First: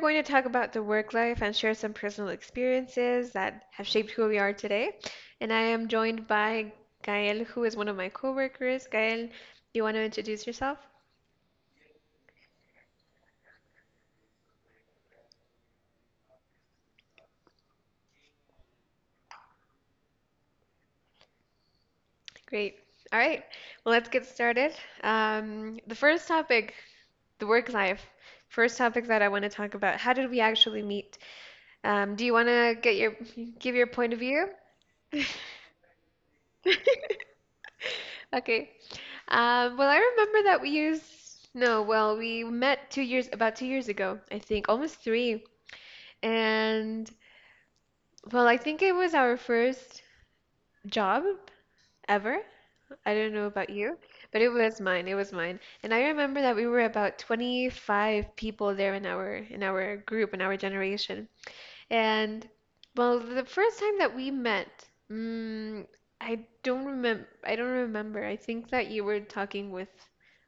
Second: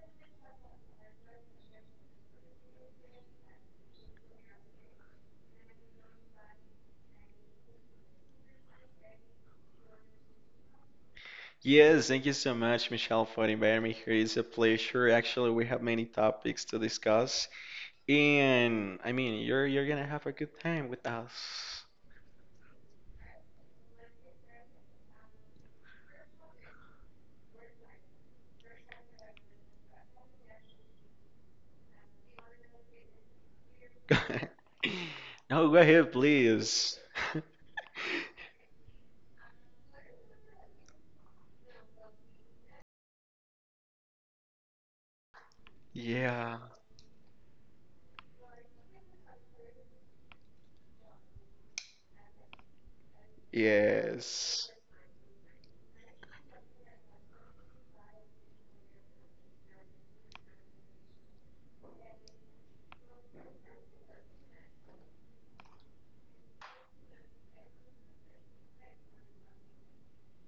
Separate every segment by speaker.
Speaker 1: going to talk about the work life and share some personal experiences that have shaped who we are today. And I am joined by Gael, who is one of my coworkers. Gael, do you want to introduce yourself?
Speaker 2: Yes, thank you so much, Michelle, for inviting me here. It's a pleasure. Actually, we have many topics to discuss, and I mean, you're gonna have a good time with us.
Speaker 1: Great. All right. Well, let's get started. The first topic, the work life. First topic that I want to talk about. How did we actually meet? Do you want to get your give your point of view?
Speaker 2: No, go ahead, please.
Speaker 1: Okay. Well, I remember that we used, no, well, we met about 2 years ago, I think, almost three.
Speaker 2: Yeah.
Speaker 1: And, well, I think it was our first job ever. I don't know about you, but it
Speaker 2: Yes.
Speaker 1: was mine. It was mine. And I remember that we were about 25 people there in our group, in our generation. And, well, the first time that we met, mm, I don't remember. I don't remember. I think that you were talking with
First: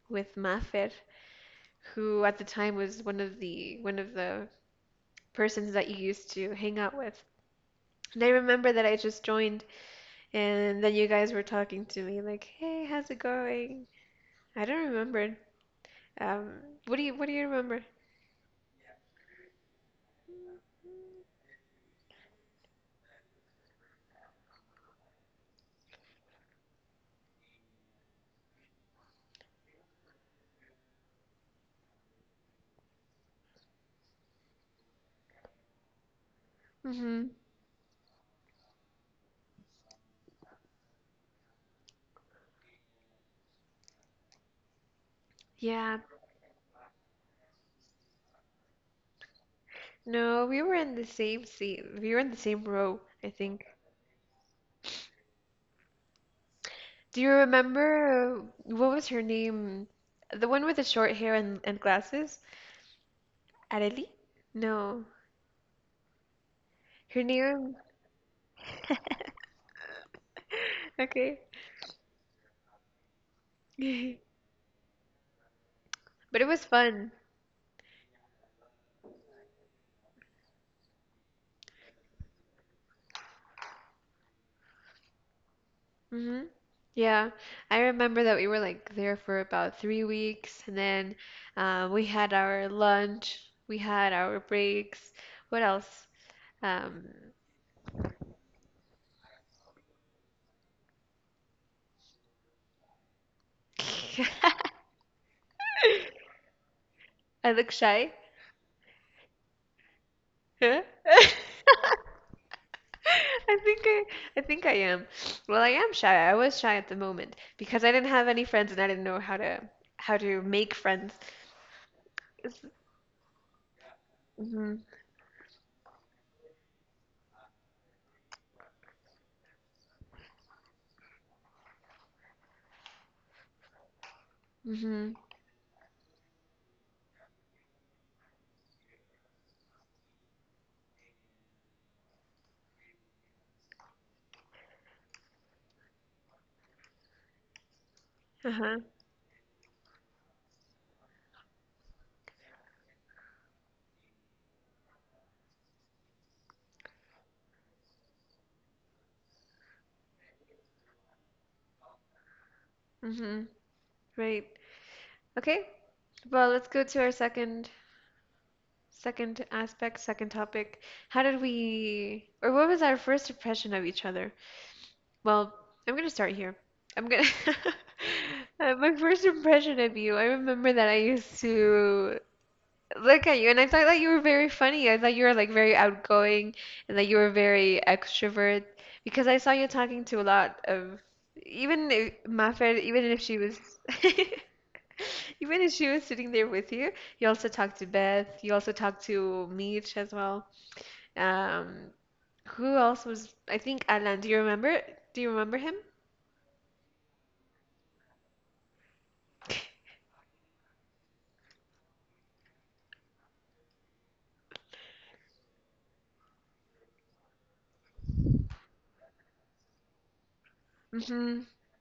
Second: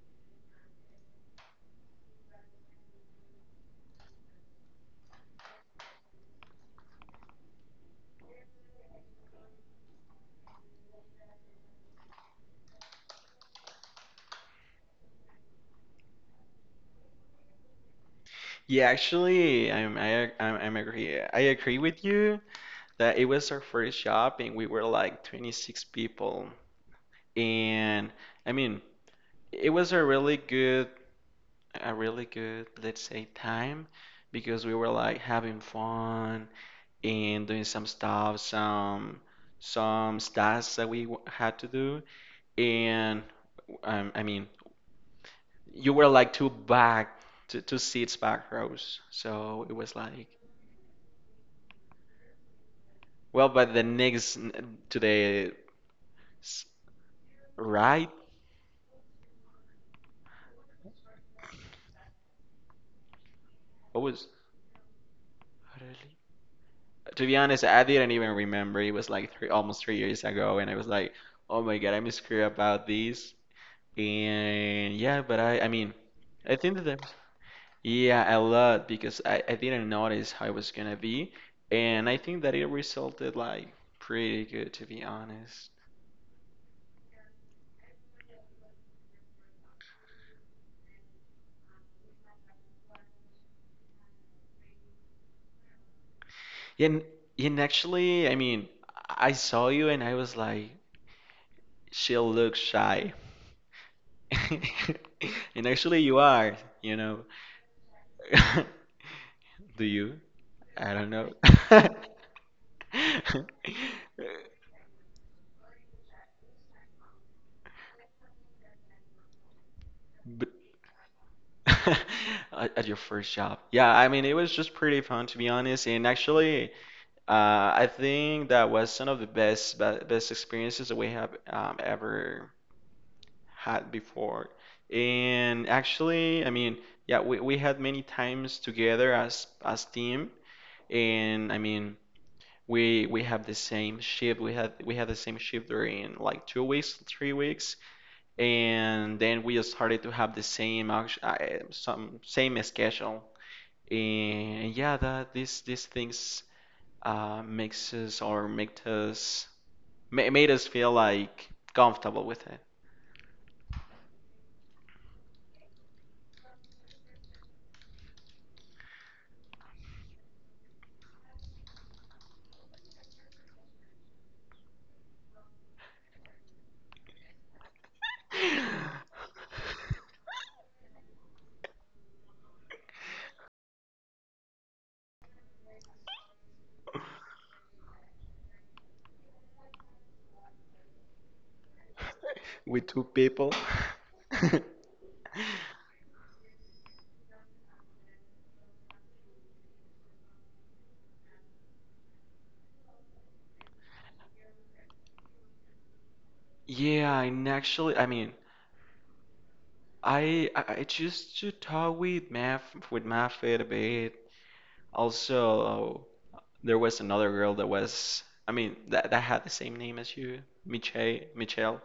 Speaker 1: with Mafer, who at the time was one of the persons that you used to hang out with. And I remember that I just joined, and then you guys were talking to me like, "Hey, how's it going?" I don't remember. Um, what do you remember?
Speaker 2: Yeah, actually, I'm I I'm agree. I agree with you that it was our first job and we were like 26 people. And I mean, it was a really good let's say, time because we were like having fun
Speaker 1: Mm-hmm.
Speaker 2: and doing some stuff, some stats that we had to do. And I mean, you
Speaker 1: Yeah.
Speaker 2: were like two, two seats back rows. So it was like,
Speaker 1: No, we were in the same seat. We were in the same row, I
Speaker 2: well,
Speaker 1: think.
Speaker 2: but the to the s-
Speaker 1: Do you
Speaker 2: right,
Speaker 1: remember, what was her name? The one with the short hair and glasses?
Speaker 2: what
Speaker 1: Arely?
Speaker 2: was
Speaker 1: No.
Speaker 2: really?
Speaker 1: Her
Speaker 2: To be honest,
Speaker 1: name.
Speaker 2: I didn't even remember. It was like almost 3 years ago, and I was like,
Speaker 1: Okay.
Speaker 2: oh my God, I'm scared about this. And yeah, but I mean,
Speaker 1: But it
Speaker 2: I
Speaker 1: was
Speaker 2: think that,
Speaker 1: fun.
Speaker 2: that- yeah, a lot because I didn't notice how it was gonna be, and I think that it resulted like pretty good to be honest.
Speaker 1: Hmm. Yeah. I remember that we were like there for about 3 weeks, and then, we had our lunch, we had our breaks. What else?
Speaker 2: And
Speaker 1: Um,
Speaker 2: and actually, I mean, I saw you and I was like, she looks shy, and actually you are, you know.
Speaker 1: I look shy.
Speaker 2: Do you?
Speaker 1: Huh?
Speaker 2: I don't know.
Speaker 1: I think I, I think I am. Well, I am shy. I was shy at the moment because I didn't have any friends and I didn't know how to
Speaker 2: But
Speaker 1: make friends.
Speaker 2: at your first job. Yeah, I mean, it was just
Speaker 1: Mm-hmm.
Speaker 2: pretty fun to be honest. And actually, I think that was one of the best experiences that we have ever had before.
Speaker 1: Mm-hmm.
Speaker 2: And actually, I mean, yeah, we had many times together as team. And I mean, we have the same shift. We had the same shift during like 2 weeks, 3 weeks,
Speaker 1: Uh-huh.
Speaker 2: and then we started to have the some same schedule, and yeah, that these things makes us or make us ma made us feel like comfortable with it.
Speaker 1: Mm-hmm. Right. Okay. Well, let's go to our second aspect, second topic. How did we, or what was our first impression of each other? Well, I'm gonna start here. I'm gonna My first impression of you, I remember that I used to look at you. And I thought that you were very funny. I thought you were like very outgoing and that you were very extrovert because I saw you talking to a lot of,
Speaker 2: With two
Speaker 1: Even if she
Speaker 2: people.
Speaker 1: was even if she was sitting there with you, you also talked to Beth, you also talked to Mitch as well. Um, who else was, I think, Alan, do you remember? Do you remember him?
Speaker 2: Yeah, and actually, I mean, I used to talk with Math with Mafia a bit. Also, there was another girl that was, I mean, that that had the same name as you, Michelle.
Speaker 1: Mm-hmm.
Speaker 2: Michelle.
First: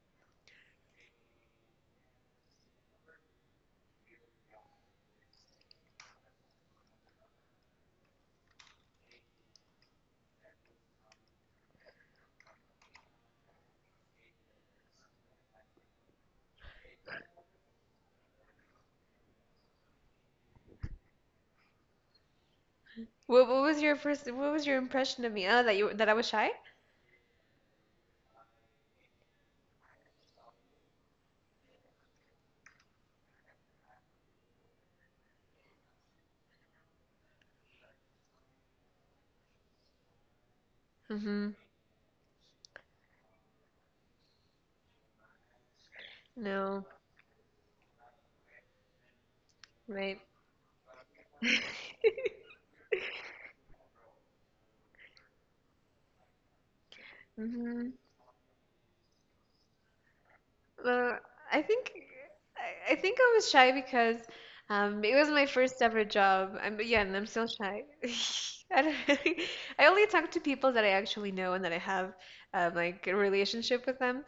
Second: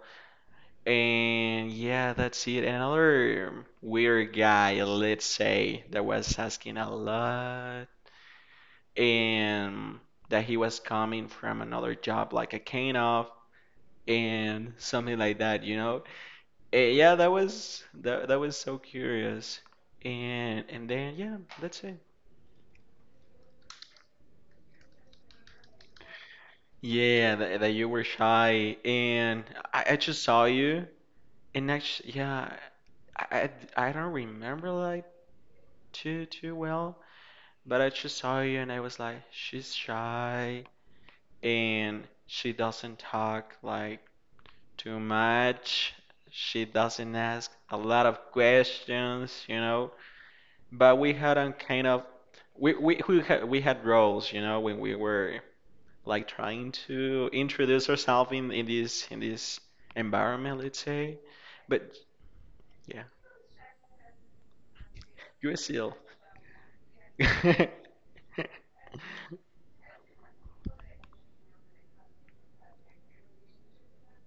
Speaker 2: And yeah, that's it. And another weird guy, let's say, that was asking a lot, and that he was coming from another job, like a kind of, and something like that, you know? Yeah, that that was so curious. And then yeah, that's it.
Speaker 1: What was your impression of me? Oh, that I was shy?
Speaker 2: Yeah, that you were shy, and I just saw you, and actually, yeah, I, I don't remember like too well. But I just saw you and I was like, she's shy
Speaker 1: Mm-hmm.
Speaker 2: and she doesn't talk like too much. She
Speaker 1: No,
Speaker 2: doesn't ask a lot of questions, you know.
Speaker 1: right.
Speaker 2: But we had a kind of we had roles, you know, when we were like trying to introduce
Speaker 1: Hmm.
Speaker 2: ourselves in this environment, let's
Speaker 1: Well,
Speaker 2: say.
Speaker 1: I think
Speaker 2: But
Speaker 1: I
Speaker 2: yeah,
Speaker 1: think I was shy because, it was my
Speaker 2: you're
Speaker 1: first
Speaker 2: still.
Speaker 1: ever job. Yeah, and I'm still shy. I don't really, I only talk to people that I actually know and that I have, like a relationship with them.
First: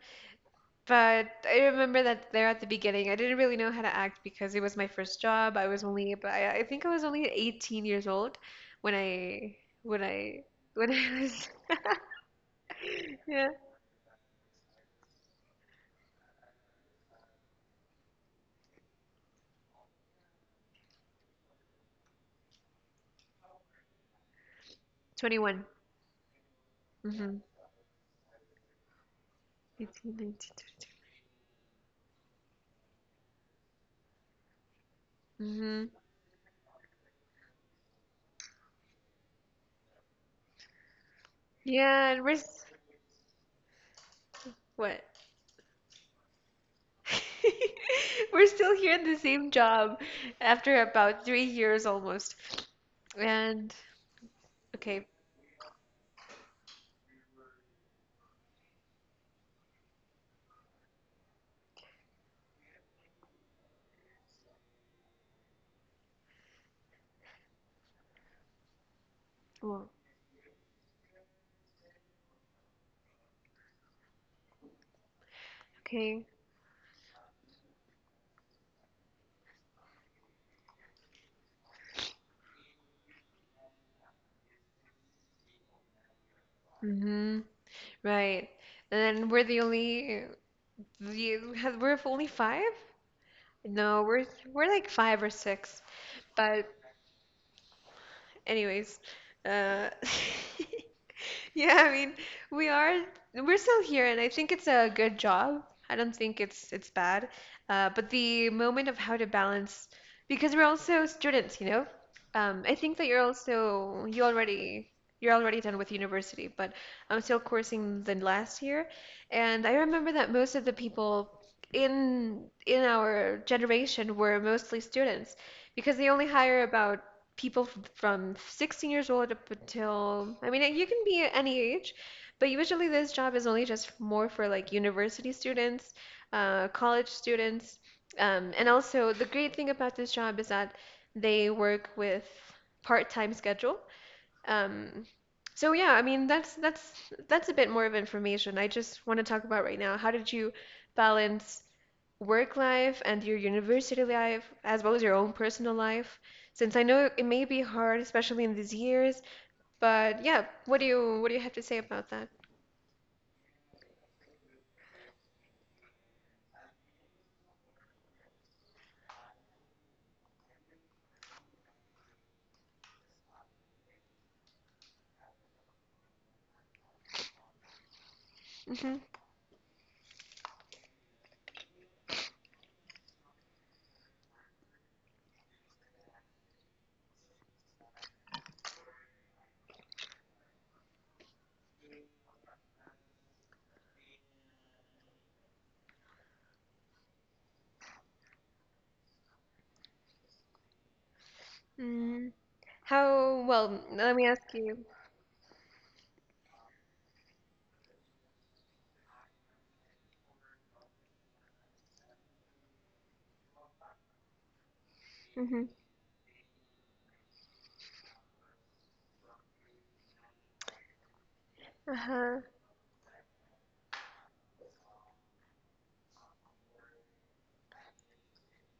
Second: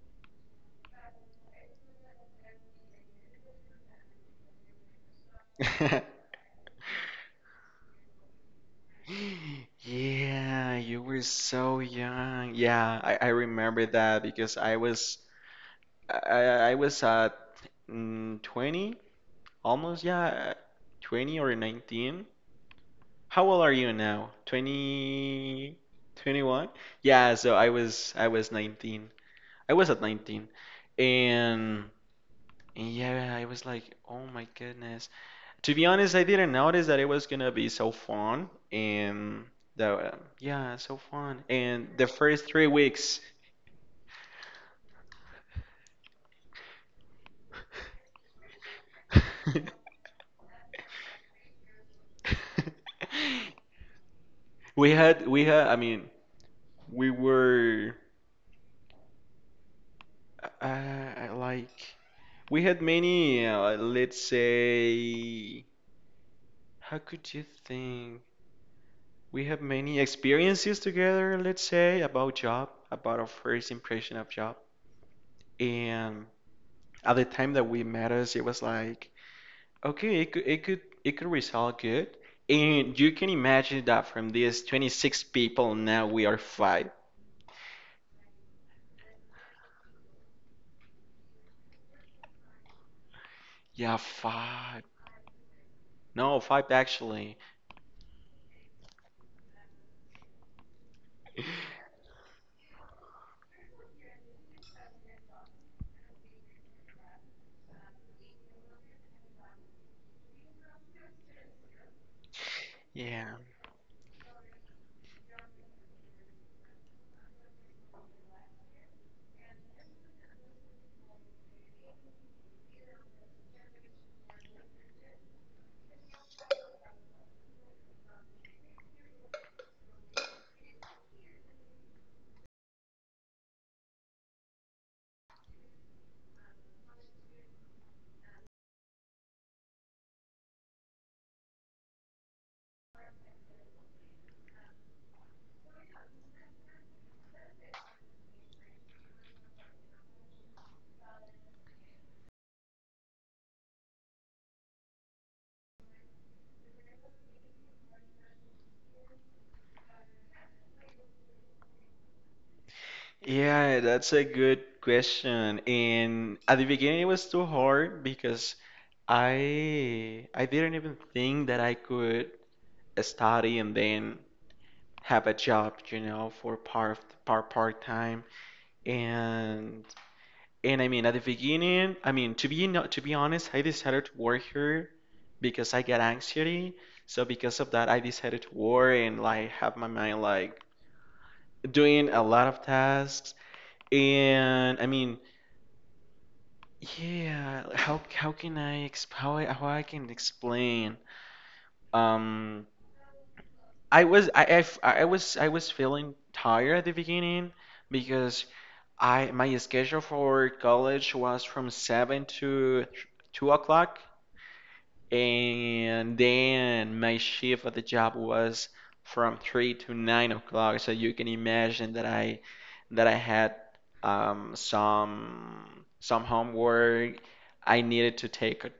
Speaker 1: But I remember that there at the beginning, I didn't really know how to act because it was my first job. I think I was only 18 years old. When I when I
Speaker 2: Yeah,
Speaker 1: when
Speaker 2: you
Speaker 1: I
Speaker 2: were
Speaker 1: was
Speaker 2: so young. Yeah, I
Speaker 1: Yeah,
Speaker 2: remember that because I, I I was at 20, almost, yeah, 20 or 19. How old are you now?
Speaker 1: 21.
Speaker 2: 20 21.
Speaker 1: Mm-hmm. 18,
Speaker 2: Yeah,
Speaker 1: 19,
Speaker 2: so I was 19. I was at
Speaker 1: 20.
Speaker 2: 19. And, and yeah, I was like, "Oh my goodness." To
Speaker 1: Hmm.
Speaker 2: be honest, I didn't notice that it was gonna be so fun, and that yeah, so fun. And the
Speaker 1: Yeah, and
Speaker 2: first 3 weeks,
Speaker 1: what? We're still here in the same job after about 3 years almost. And
Speaker 2: we
Speaker 1: okay,
Speaker 2: had we had. I mean, we were uh, like we had many. Let's say, how could you think? We have
Speaker 1: well,
Speaker 2: many experiences together. Let's say about job, about our first impression of job,
Speaker 1: okay,
Speaker 2: and at the time that we met us, it was like. Okay, it could result good. And you can imagine that from these 26 people now we are five.
Speaker 1: mm-hmm, right. And then we're the only, we're only five?
Speaker 2: Yeah,
Speaker 1: No, we're
Speaker 2: five.
Speaker 1: like five or six.
Speaker 2: No,
Speaker 1: But
Speaker 2: five actually.
Speaker 1: anyways, uh, Yeah, I mean, we are we're still here, and I think it's a good job. I don't think it's bad. But the moment of how to balance, because we're also students, you know. I think that
Speaker 2: Yeah.
Speaker 1: you're already done with university, but I'm still coursing the last year, and I remember that most of the people in our generation were mostly students because they only hire about people from 16 years old up until, I mean, you can be any age, but usually this job is only just more for like university students, college students. And also, the great thing about this job is that they work with part-time schedule. Um, so yeah, I mean, that's a bit more of information. I just want to talk about right now. How did you balance work life and your university life, as well as your own personal life? Since I know it may be hard, especially in these years, but yeah, what do you have to say about that?
Speaker 2: Yeah, that's a good question. And at the beginning it was too hard because I didn't even think that I could study and then have a job, you know, for part time.
Speaker 1: hmm
Speaker 2: And And I mean, at the beginning, I mean, to be no, to be honest, I decided to work here because I get anxiety. So because of that, I decided to work and like have my mind like doing a lot of tasks. And I mean, yeah, how can I exp how how I can explain?
Speaker 1: mm
Speaker 2: Um,
Speaker 1: How, well, let me ask you.
Speaker 2: I was feeling tired at the beginning because I my schedule for college was from 7 to 2 o'clock,
Speaker 1: Hmm.
Speaker 2: and then my shift at the job was from 3 to 9 o'clock. So you can imagine
Speaker 1: Uh-huh.
Speaker 2: that I had some homework. I needed to take a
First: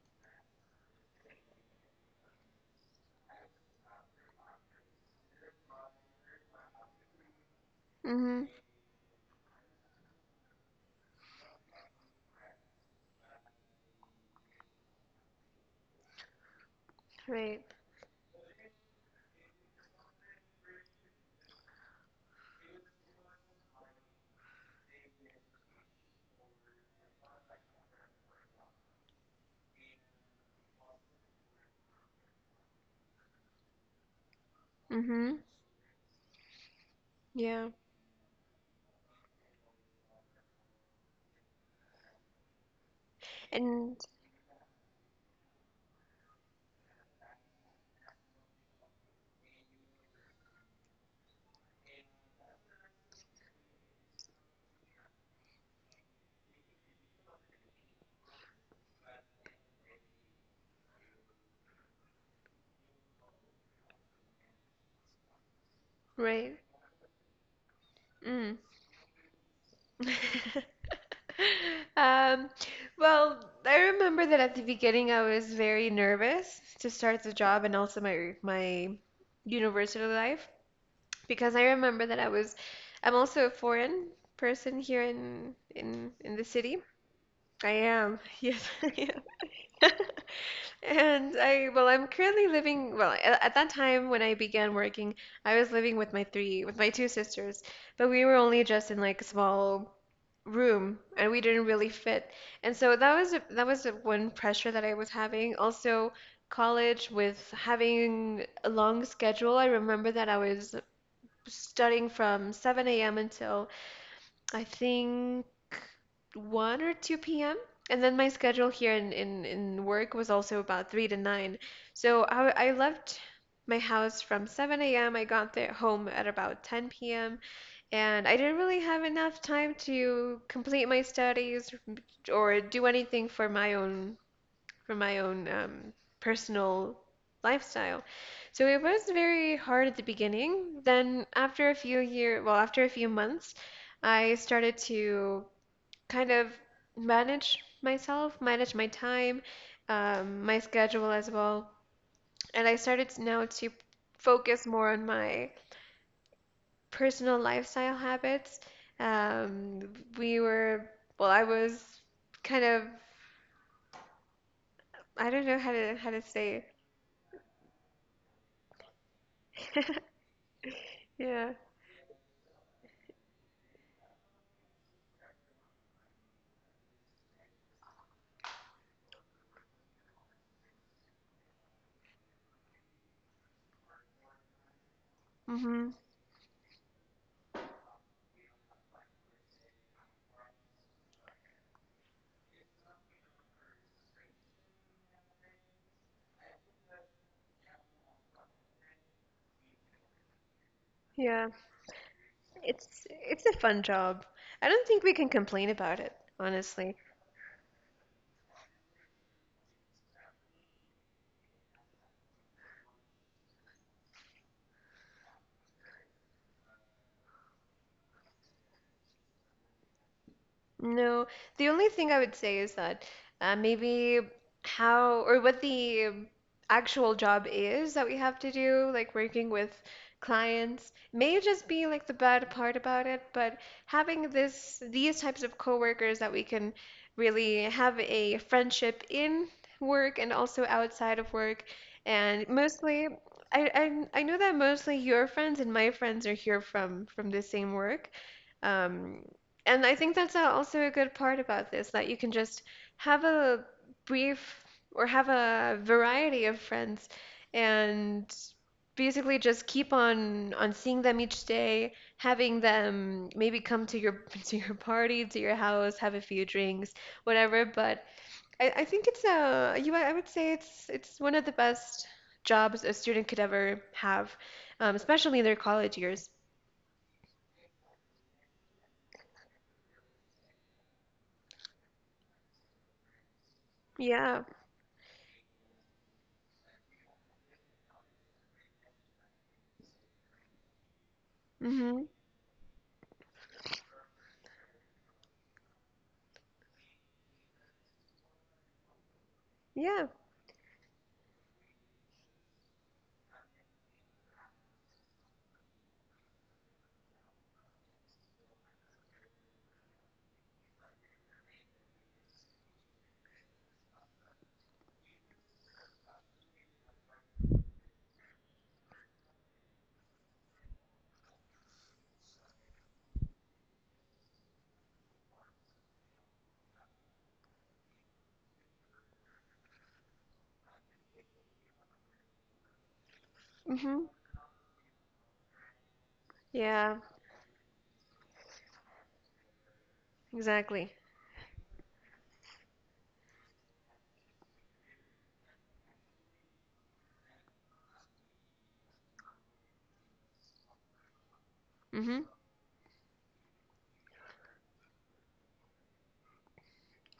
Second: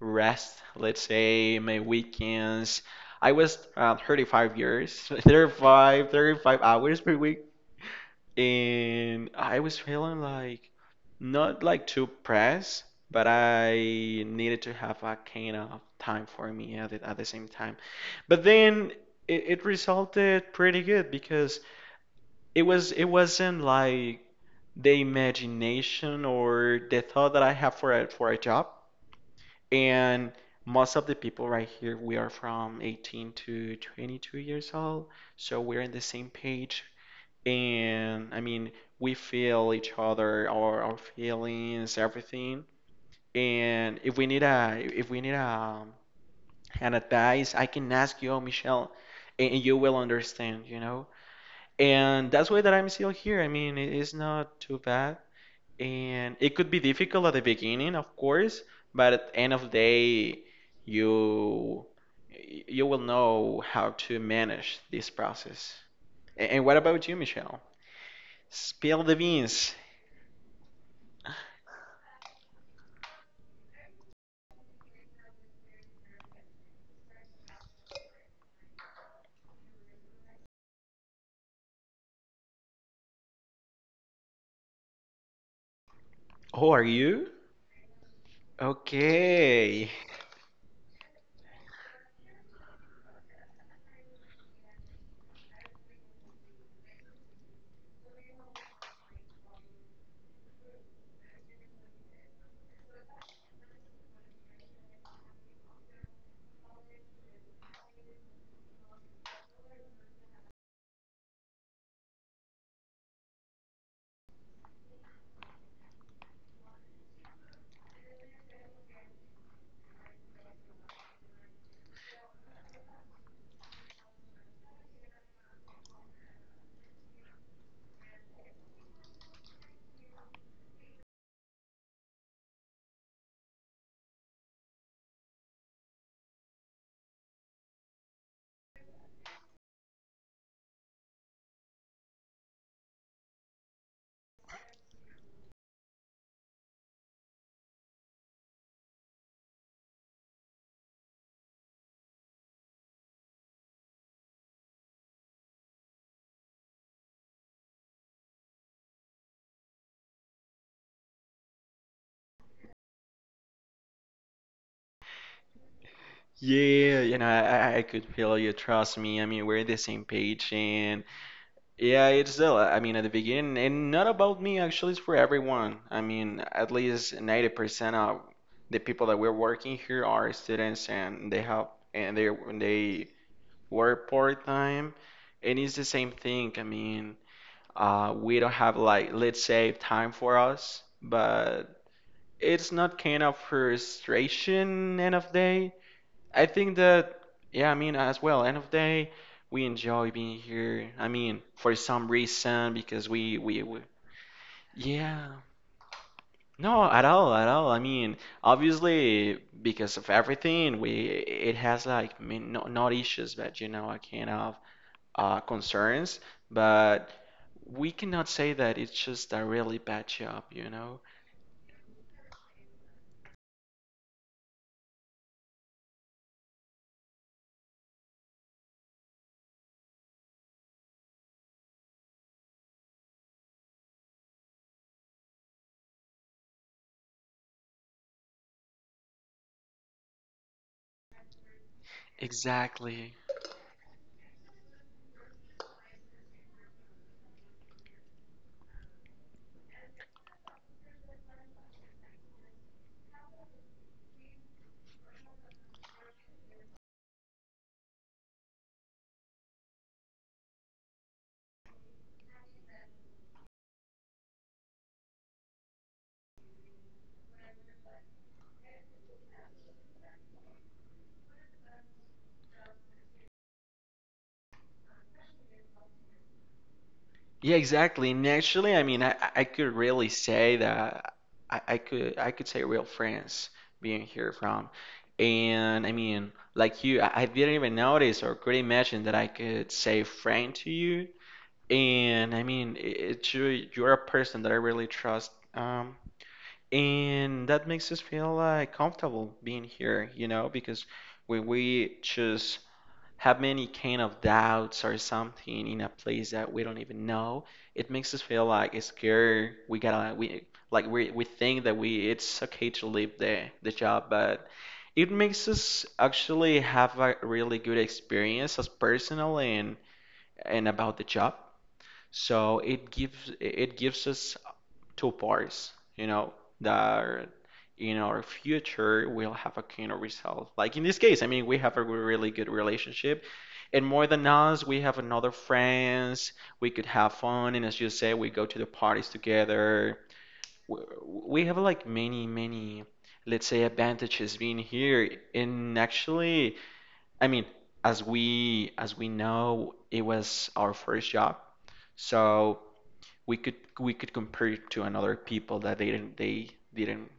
Speaker 2: rest, let's say, my weekends. I was 35 years, 35 hours per week,
Speaker 1: Hmm.
Speaker 2: and I was feeling like not like too pressed, but I needed to have a kind of time for me at at the same
Speaker 1: Right.
Speaker 2: time. But then it resulted pretty good because it wasn't like the imagination or the thought that I have for a job. And most of the people right here, we are from 18 to 22 years old,
Speaker 1: hmm
Speaker 2: so we're on the same page,
Speaker 1: Yeah.
Speaker 2: and I mean, we feel each other, our feelings, everything.
Speaker 1: And
Speaker 2: And if we need a an advice, I can ask you, "Oh, Michelle, and you will understand," you know. And that's why that I'm still here. I mean, it is not too bad, and it could be difficult at the beginning, of course, but at the end of the day, you you will know how to manage this process. A-
Speaker 1: right.
Speaker 2: And what about you, Michelle?
Speaker 1: Mm.
Speaker 2: Spill the beans.
Speaker 1: Um, I remember that at the beginning I was very nervous to start the job and also my university life because I remember that I'm also a foreign person here in the
Speaker 2: Oh,
Speaker 1: city.
Speaker 2: are you?
Speaker 1: I am. Yes, I
Speaker 2: Okay.
Speaker 1: am. Well, at that time when I began working, I was living with with my two sisters, but we were only just in like a small room and we didn't really fit. And so that was a one pressure that I was having. Also, college with having a long schedule. I remember that I was studying from 7 a.m. until, I think, 1 or 2 p.m. And then my schedule here in work was also about 3 to 9. So I left my house from 7 a.m. I got there home at about 10 p.m., and I didn't really have enough time to complete my studies or do anything for my own for my own, personal lifestyle. So it was very hard at the beginning. Then after a few months, I started to kind of manage myself, manage my time, my schedule as well, and I started now to focus more on my personal lifestyle habits. Um, we were, I was kind of, I don't know how to say
Speaker 2: Yeah, you know, I could feel you. Trust me. I mean, we're the
Speaker 1: it.
Speaker 2: same page, and
Speaker 1: Yeah.
Speaker 2: yeah, it's still, I mean, at the beginning, and not about me, actually, it's for everyone. I mean, at least 90% of the people that we're working here are students, and they have, and they work part-time, and it's the
Speaker 1: Hmm.
Speaker 2: same thing. I mean, we don't have like, let's say, time for us, but. It's not kind of frustration end of day. I think that yeah, I mean, as well end of day we enjoy being here. I mean
Speaker 1: Yeah.
Speaker 2: for some reason because
Speaker 1: It's it's a
Speaker 2: we
Speaker 1: fun job. I don't think we
Speaker 2: yeah.
Speaker 1: can complain about it,
Speaker 2: No,
Speaker 1: honestly.
Speaker 2: at all, at all. I mean, obviously, because of everything, we it has like, I mean, not issues, but you know, I kind of concerns. But we cannot say that it's just a really bad job, you know?
Speaker 1: No, the only thing I would say is that, maybe how or what the, actual job is that we have to do, like working with clients, may just be like the bad part about it, but having this these types of coworkers that we can really have a friendship in work and also outside of work, and mostly,
Speaker 2: Exactly.
Speaker 1: I I know that mostly your friends and my friends are here from the same work. Um, and I think that's, also a good part about this, that you can just have a brief or have a variety of friends and basically just keep on seeing them each day, having them maybe come to your to your party, to your house, have a few drinks, whatever. But I think it's a you I would say it's one of the best jobs a student could ever have, especially in their college years.
Speaker 2: Yeah, exactly. And actually, I mean, I could really say that I could say real friends being here
Speaker 1: Yeah.
Speaker 2: from. And I mean, like you, I didn't even notice or could imagine that I could say friend to you.
Speaker 1: Hmm.
Speaker 2: And I mean, it's you're a person that I really trust. And that makes us feel like comfortable being
Speaker 1: Yeah.
Speaker 2: here, you know, because when we choose have many kind of doubts or something in a place that we don't even know, it makes us feel like it's scared. We gotta we Like we think that we it's okay to leave the job, but it makes us actually have a really good experience as personal and about the job. So it gives us two parts, you know, that in our future we'll have a kind of result. Like in this case, I mean, we have a really good relationship, and
Speaker 1: Hmm.
Speaker 2: more than us, we have another friends. We could
Speaker 1: Yeah.
Speaker 2: have fun, and as you say, we go to the parties together. We,
Speaker 1: Exactly.
Speaker 2: we have like many, let's say, advantages being here. And actually, I mean, as we know, it was our first job,
Speaker 1: Hmm.
Speaker 2: so we could compare it to another people that they didn't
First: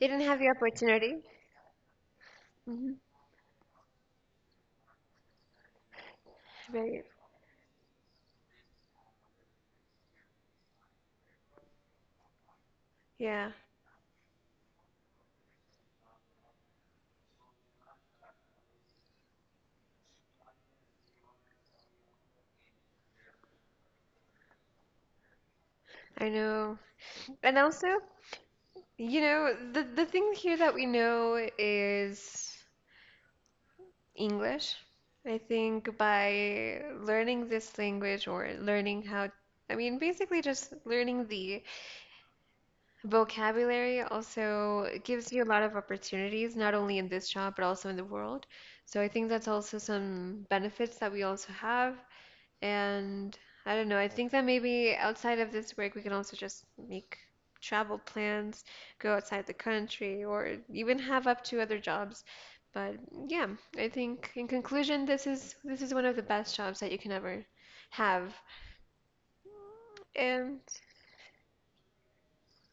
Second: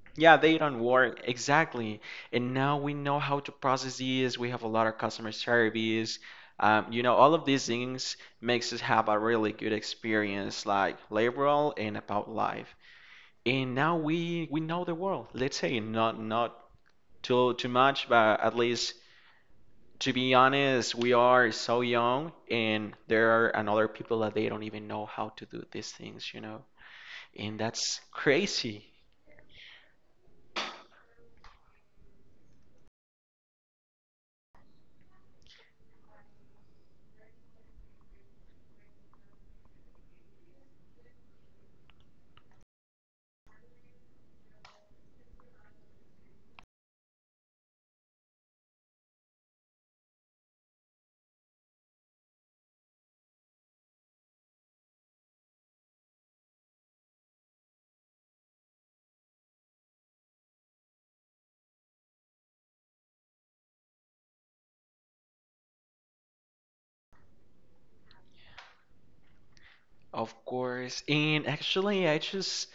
Speaker 1: They didn't
Speaker 2: yeah,
Speaker 1: have the
Speaker 2: they don't work
Speaker 1: opportunity.
Speaker 2: exactly, and now
Speaker 1: Hmm.
Speaker 2: we know how to process these. We have a lot of customer service, you
Speaker 1: Right.
Speaker 2: know, all of these things makes us have a really good experience like laboral and about life,
Speaker 1: Yeah,
Speaker 2: and now we know the world, let's say, not too much, but at least to be honest, we are so young and there are another people that they don't even know how to do these
Speaker 1: I
Speaker 2: things, you know,
Speaker 1: know. And
Speaker 2: and that's
Speaker 1: also,
Speaker 2: crazy,
Speaker 1: you know, the thing here that we know is English. I think by learning this language or learning how, I mean, basically just learning the vocabulary also gives you a lot of opportunities, not only in this job, but also in the world. So I think that's also some benefits that we also have And I don't know, I think that maybe outside of this work, we can also just make travel plans, go outside the country, or even have up to other jobs. But yeah, I think in conclusion, this is one of the best jobs that you can ever have.
Speaker 2: of
Speaker 1: And
Speaker 2: course. And actually, I just,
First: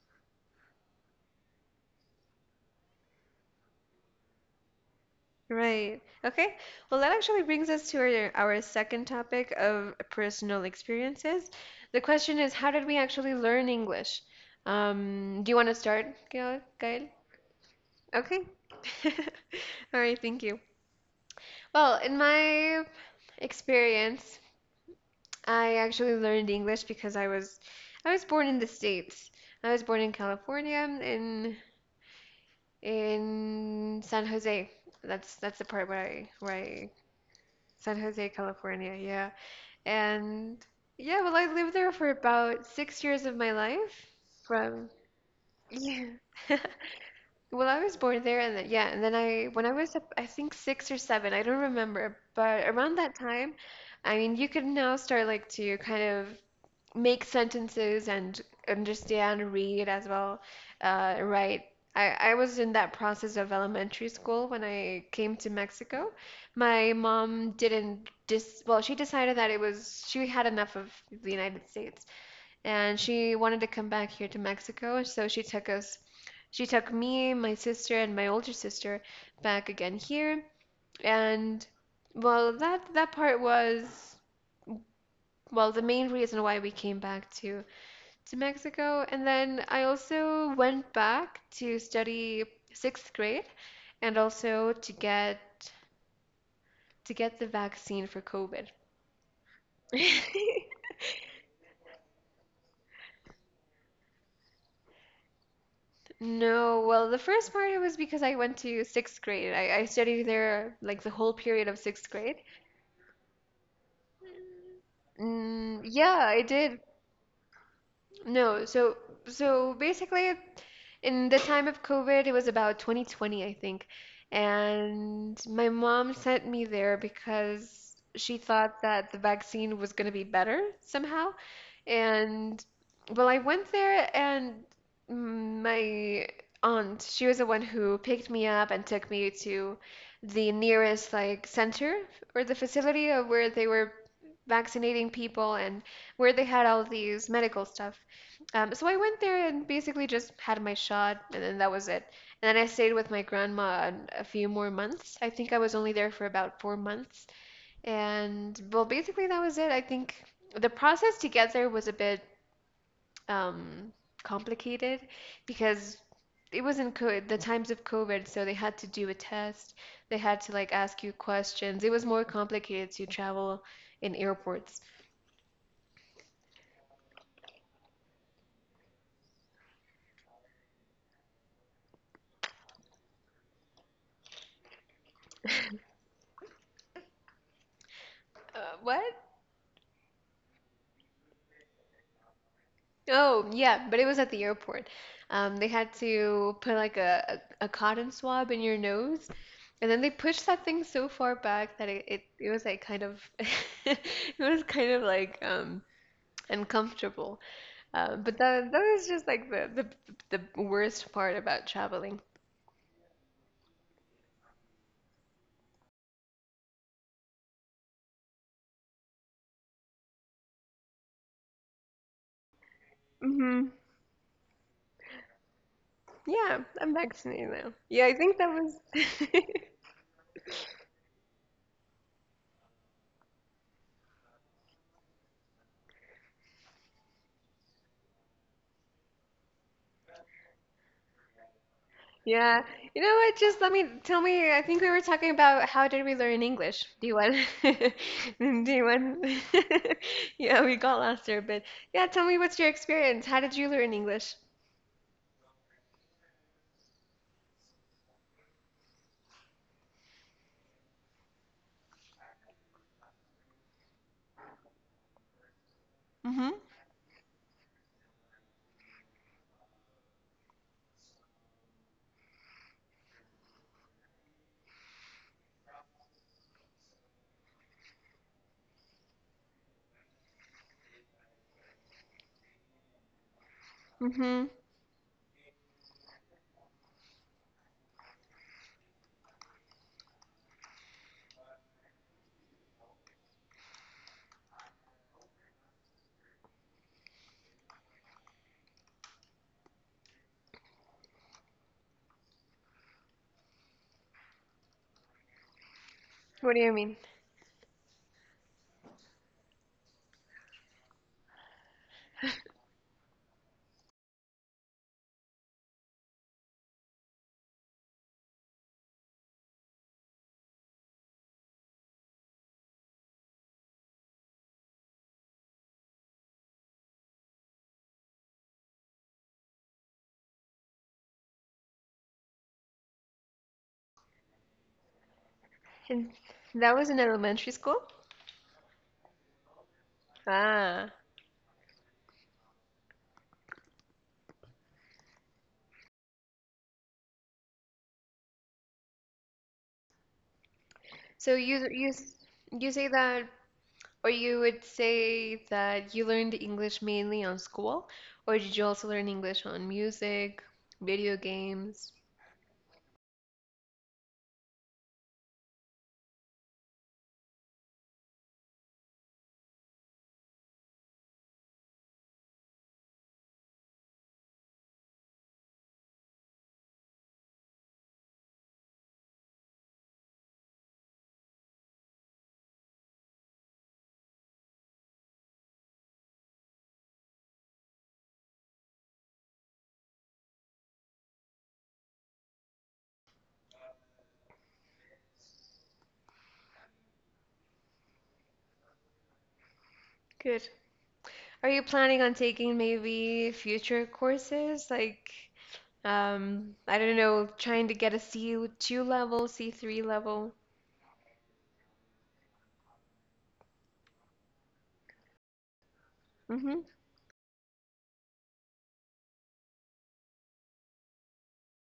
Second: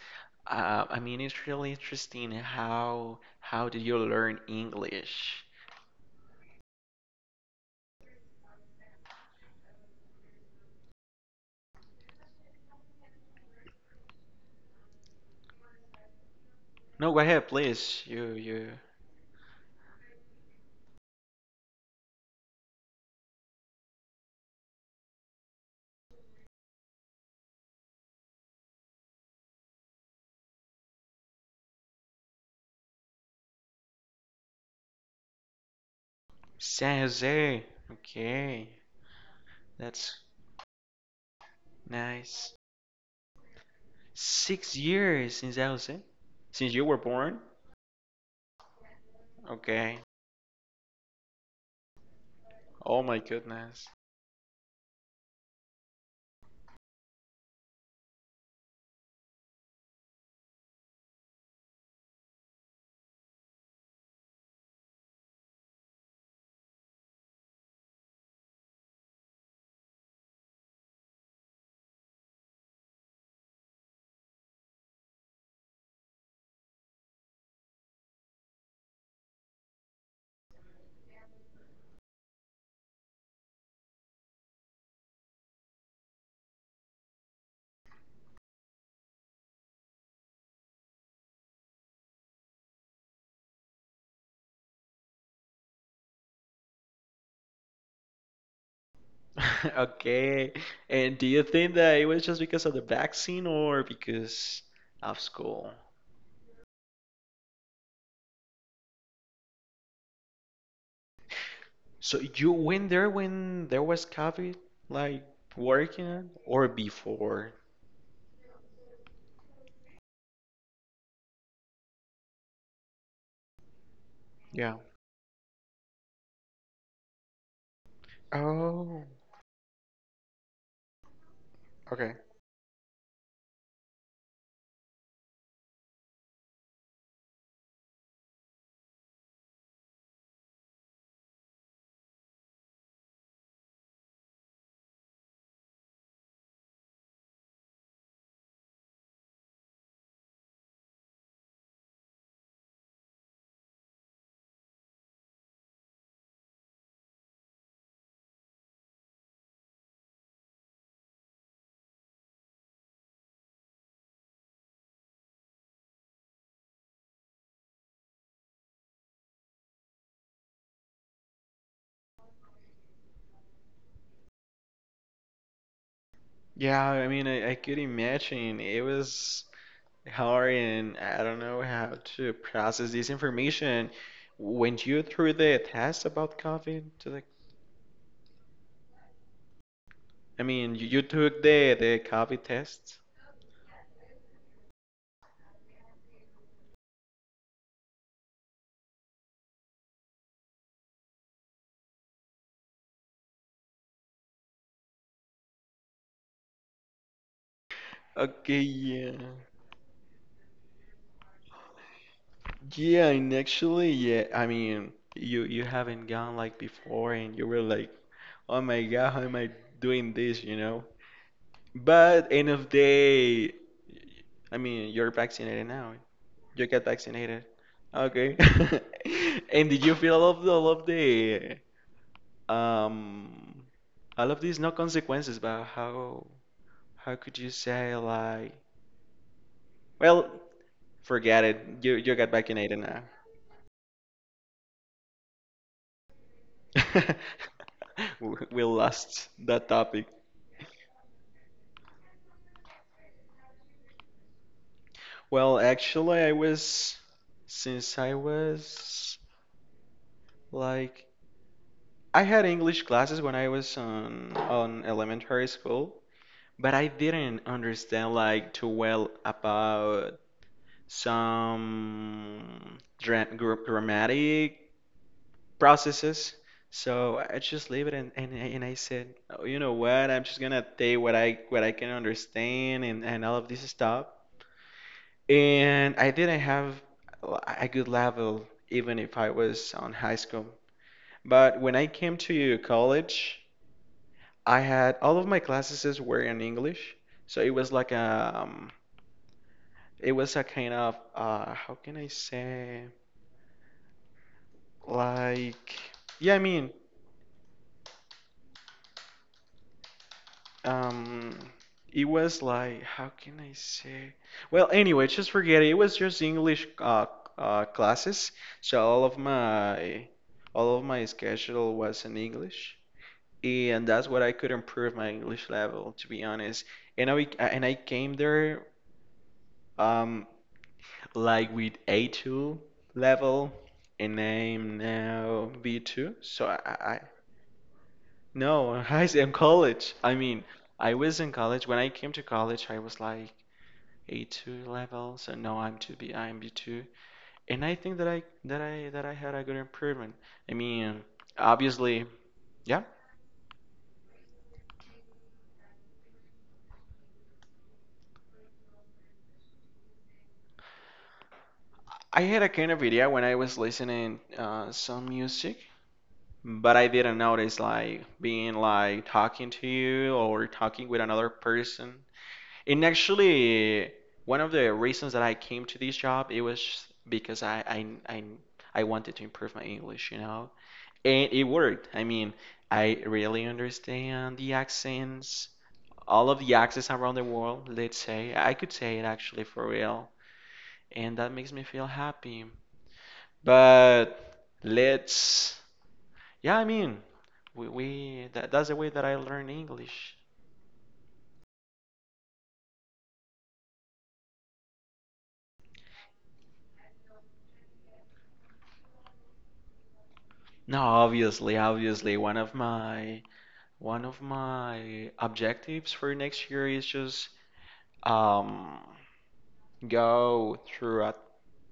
Speaker 2: I mean, it's really interesting how did you learn English?
Speaker 1: Right. Okay. Well, that actually brings us to our second topic of personal experiences. The question is, how did we actually learn English? Do you want to start, Gael? Gail?
Speaker 2: No, go ahead, please.
Speaker 1: Okay.
Speaker 2: You
Speaker 1: All right, thank you. Well, in my experience, I actually learned English because I was born in the States. I was born in California, in San Jose. That's the part where I
Speaker 2: San Jose.
Speaker 1: San Jose,
Speaker 2: Okay,
Speaker 1: California, yeah.
Speaker 2: that's
Speaker 1: And yeah, well, I lived there for
Speaker 2: nice.
Speaker 1: about 6 years of my life
Speaker 2: Six
Speaker 1: from,
Speaker 2: years in San Jose
Speaker 1: yeah.
Speaker 2: since you were born.
Speaker 1: Well, I was born there, and then, yeah, and then when I was,
Speaker 2: Okay.
Speaker 1: I think 6 or 7, I don't remember, but around
Speaker 2: Oh
Speaker 1: that
Speaker 2: my
Speaker 1: time,
Speaker 2: goodness.
Speaker 1: I mean, you could now start like to kind of make sentences and understand, read as well, write. I was in that process of elementary school when I came to Mexico. My mom didn't well, she decided that it was— she had enough of the United States, and she wanted to come back here to Mexico, so she took me, my sister, and my older sister back again here. And well, that part was, well, the main reason why we came back to Mexico. And then I also went back to study sixth grade, and also to get the vaccine for COVID.
Speaker 2: Okay. And do you think that it was just because of the vaccine or because of school?
Speaker 1: No, well, the first part it was because I went to sixth grade. I studied there like the whole period of sixth
Speaker 2: So
Speaker 1: grade.
Speaker 2: you went there when there was COVID, like
Speaker 1: Mm,
Speaker 2: working
Speaker 1: yeah,
Speaker 2: it,
Speaker 1: I
Speaker 2: or
Speaker 1: did.
Speaker 2: before?
Speaker 1: No, so basically in the time of COVID, it was about 2020, I think.
Speaker 2: Yeah.
Speaker 1: And my mom sent me there because she thought
Speaker 2: Oh,
Speaker 1: that the vaccine was going to be better somehow.
Speaker 2: okay.
Speaker 1: And well, I went there and my aunt, she was the one who picked me up and took me to the nearest like center, or the facility of where they were vaccinating people and where they had all these medical stuff. So I went there and basically just had my shot, and then that was it. And then I stayed with my grandma a few more months. I think I was only there for about 4 months. And well, basically that was it. I think the process to get there was a bit, um, complicated, because it was in co the times of COVID, so they had to do a test. They had to like ask you questions. It was more complicated to travel in airports.
Speaker 2: Yeah, I mean, I could imagine it was hard, and I don't know how to process this information. When you through the test about COVID to the,
Speaker 1: What?
Speaker 2: I mean, you took the COVID test?
Speaker 1: Oh, yeah, but it was at the airport. They had to put like a cotton swab in your nose, and then they pushed that thing so far back that it was like kind of it was kind of like, uncomfortable. But
Speaker 2: Okay,
Speaker 1: that was
Speaker 2: yeah.
Speaker 1: just like the, the worst part about traveling.
Speaker 2: Yeah, and actually, yeah, I mean, you haven't gone like before, and you were like, oh my God, how am I doing this? But end of day,
Speaker 1: Hmm.
Speaker 2: I mean, you're vaccinated now.
Speaker 1: Yeah,
Speaker 2: You get
Speaker 1: I'm
Speaker 2: vaccinated.
Speaker 1: vaccinated now. Yeah, I
Speaker 2: Okay.
Speaker 1: think that was—
Speaker 2: And did you feel all of the, all of the um all of these no consequences, but how could you say like, well, forget it. You got
Speaker 1: Yeah.
Speaker 2: vaccinated
Speaker 1: You
Speaker 2: now.
Speaker 1: know what? Just let me tell me. I think we were talking about how did we learn English. Do you want?
Speaker 2: We
Speaker 1: Do you want?
Speaker 2: lost that topic.
Speaker 1: Yeah, we got lost there, but yeah, tell me, what's your experience? How did you learn English?
Speaker 2: Well, actually, I was, since I was like, I had English classes when I was on elementary school,
Speaker 1: Hmm.
Speaker 2: but I didn't understand like too well about some grammatic processes. So I just leave it and I said, oh, you know what? I'm just gonna take what I can understand and all of this stuff.
Speaker 1: Mm-hmm.
Speaker 2: And I didn't have a good level even if I was on high school. But when I came to college, I had all of my classes were in English. So it was like it was a kind of how can I say like yeah, I
Speaker 1: What do you
Speaker 2: mean
Speaker 1: mean?
Speaker 2: Um, it was like, how can I say? Well, anyway, just forget it. It was just English classes, so all of my schedule was in English, and that's what I could improve my English level, to be honest. And I came there um like with A2 level, and I'm now
Speaker 1: And
Speaker 2: B2.
Speaker 1: that was in elementary school?
Speaker 2: No, I am college. I mean,
Speaker 1: Ah.
Speaker 2: I was in college. When I came to college, I was like A2 level, so now I'm to be I'm B2, and I think that I had a good improvement. I mean,
Speaker 1: So
Speaker 2: obviously,
Speaker 1: you
Speaker 2: yeah,
Speaker 1: say that, or you would say that, you learned English mainly on school, or did you also learn English on music, video games?
Speaker 2: I had a kind of idea when I was listening some music, but I didn't notice like being like talking to you or talking with another person. And actually, one of the reasons that I came to this job it was because I, I wanted to improve my English, you know. And it worked. I mean, I really understand the accents, all of the accents around the world, let's say. I could say it actually for real. And that makes me feel happy. But let's, yeah, I mean, we that's the way that I learn English.
Speaker 1: Good. Are you planning on taking maybe future courses? Like, I don't know, trying to get a C2 level, C3 level?
Speaker 2: No, obviously, one of my objectives for next
Speaker 1: Mm-hmm.
Speaker 2: year is just um go through a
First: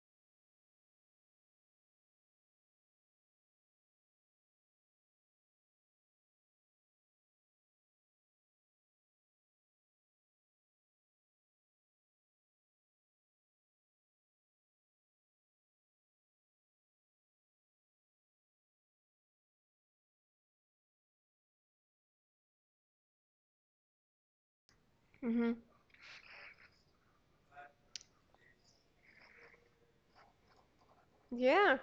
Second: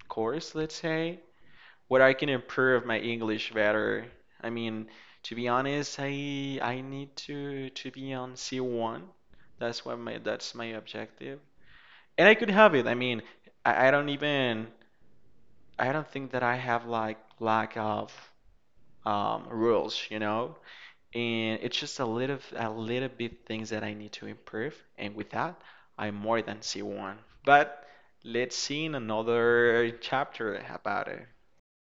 Speaker 2: course, let's say, what I can improve my English better. I mean, to be honest, I need to be on C1. That's what my that's my objective. And I could have it. I mean, I don't even I don't think that I have like lack of rules, you know? And it's just a little bit things that I need to improve. And with
Speaker 1: Mm-hmm.
Speaker 2: that, I'm more than C1. But let's see in another chapter about it.
Speaker 1: Yeah,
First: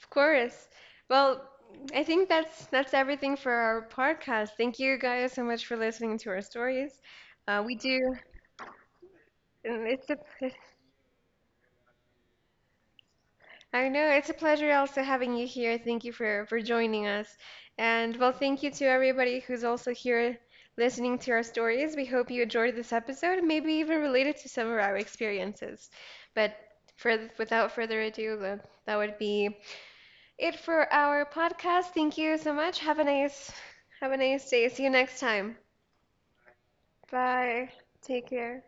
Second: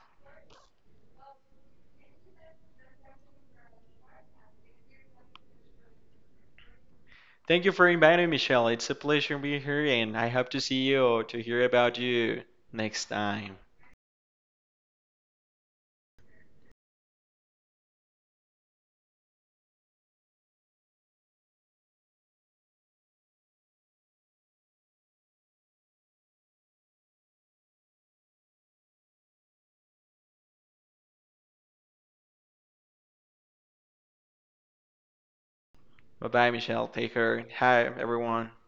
Speaker 1: of course. Well, I think that's everything for our podcast. Thank you guys so much for listening to our stories.
Speaker 2: Thank you
Speaker 1: We
Speaker 2: for
Speaker 1: do,
Speaker 2: inviting me, Michelle. It's a pleasure being here,
Speaker 1: and it's
Speaker 2: and
Speaker 1: a—
Speaker 2: I hope to see you or to hear about you next time.
Speaker 1: I know, it's a pleasure also having you here. Thank you for joining us. And well, thank you to everybody who's also here listening to our stories. We hope you enjoyed this episode and maybe even related to some of our experiences. But without further ado, that would be it for our podcast. Thank you so much. Have a nice day. See you next time.
Speaker 2: Bye bye, Michelle. Take care.
Speaker 1: Bye.
Speaker 2: Hi,
Speaker 1: Take
Speaker 2: everyone.
Speaker 1: care.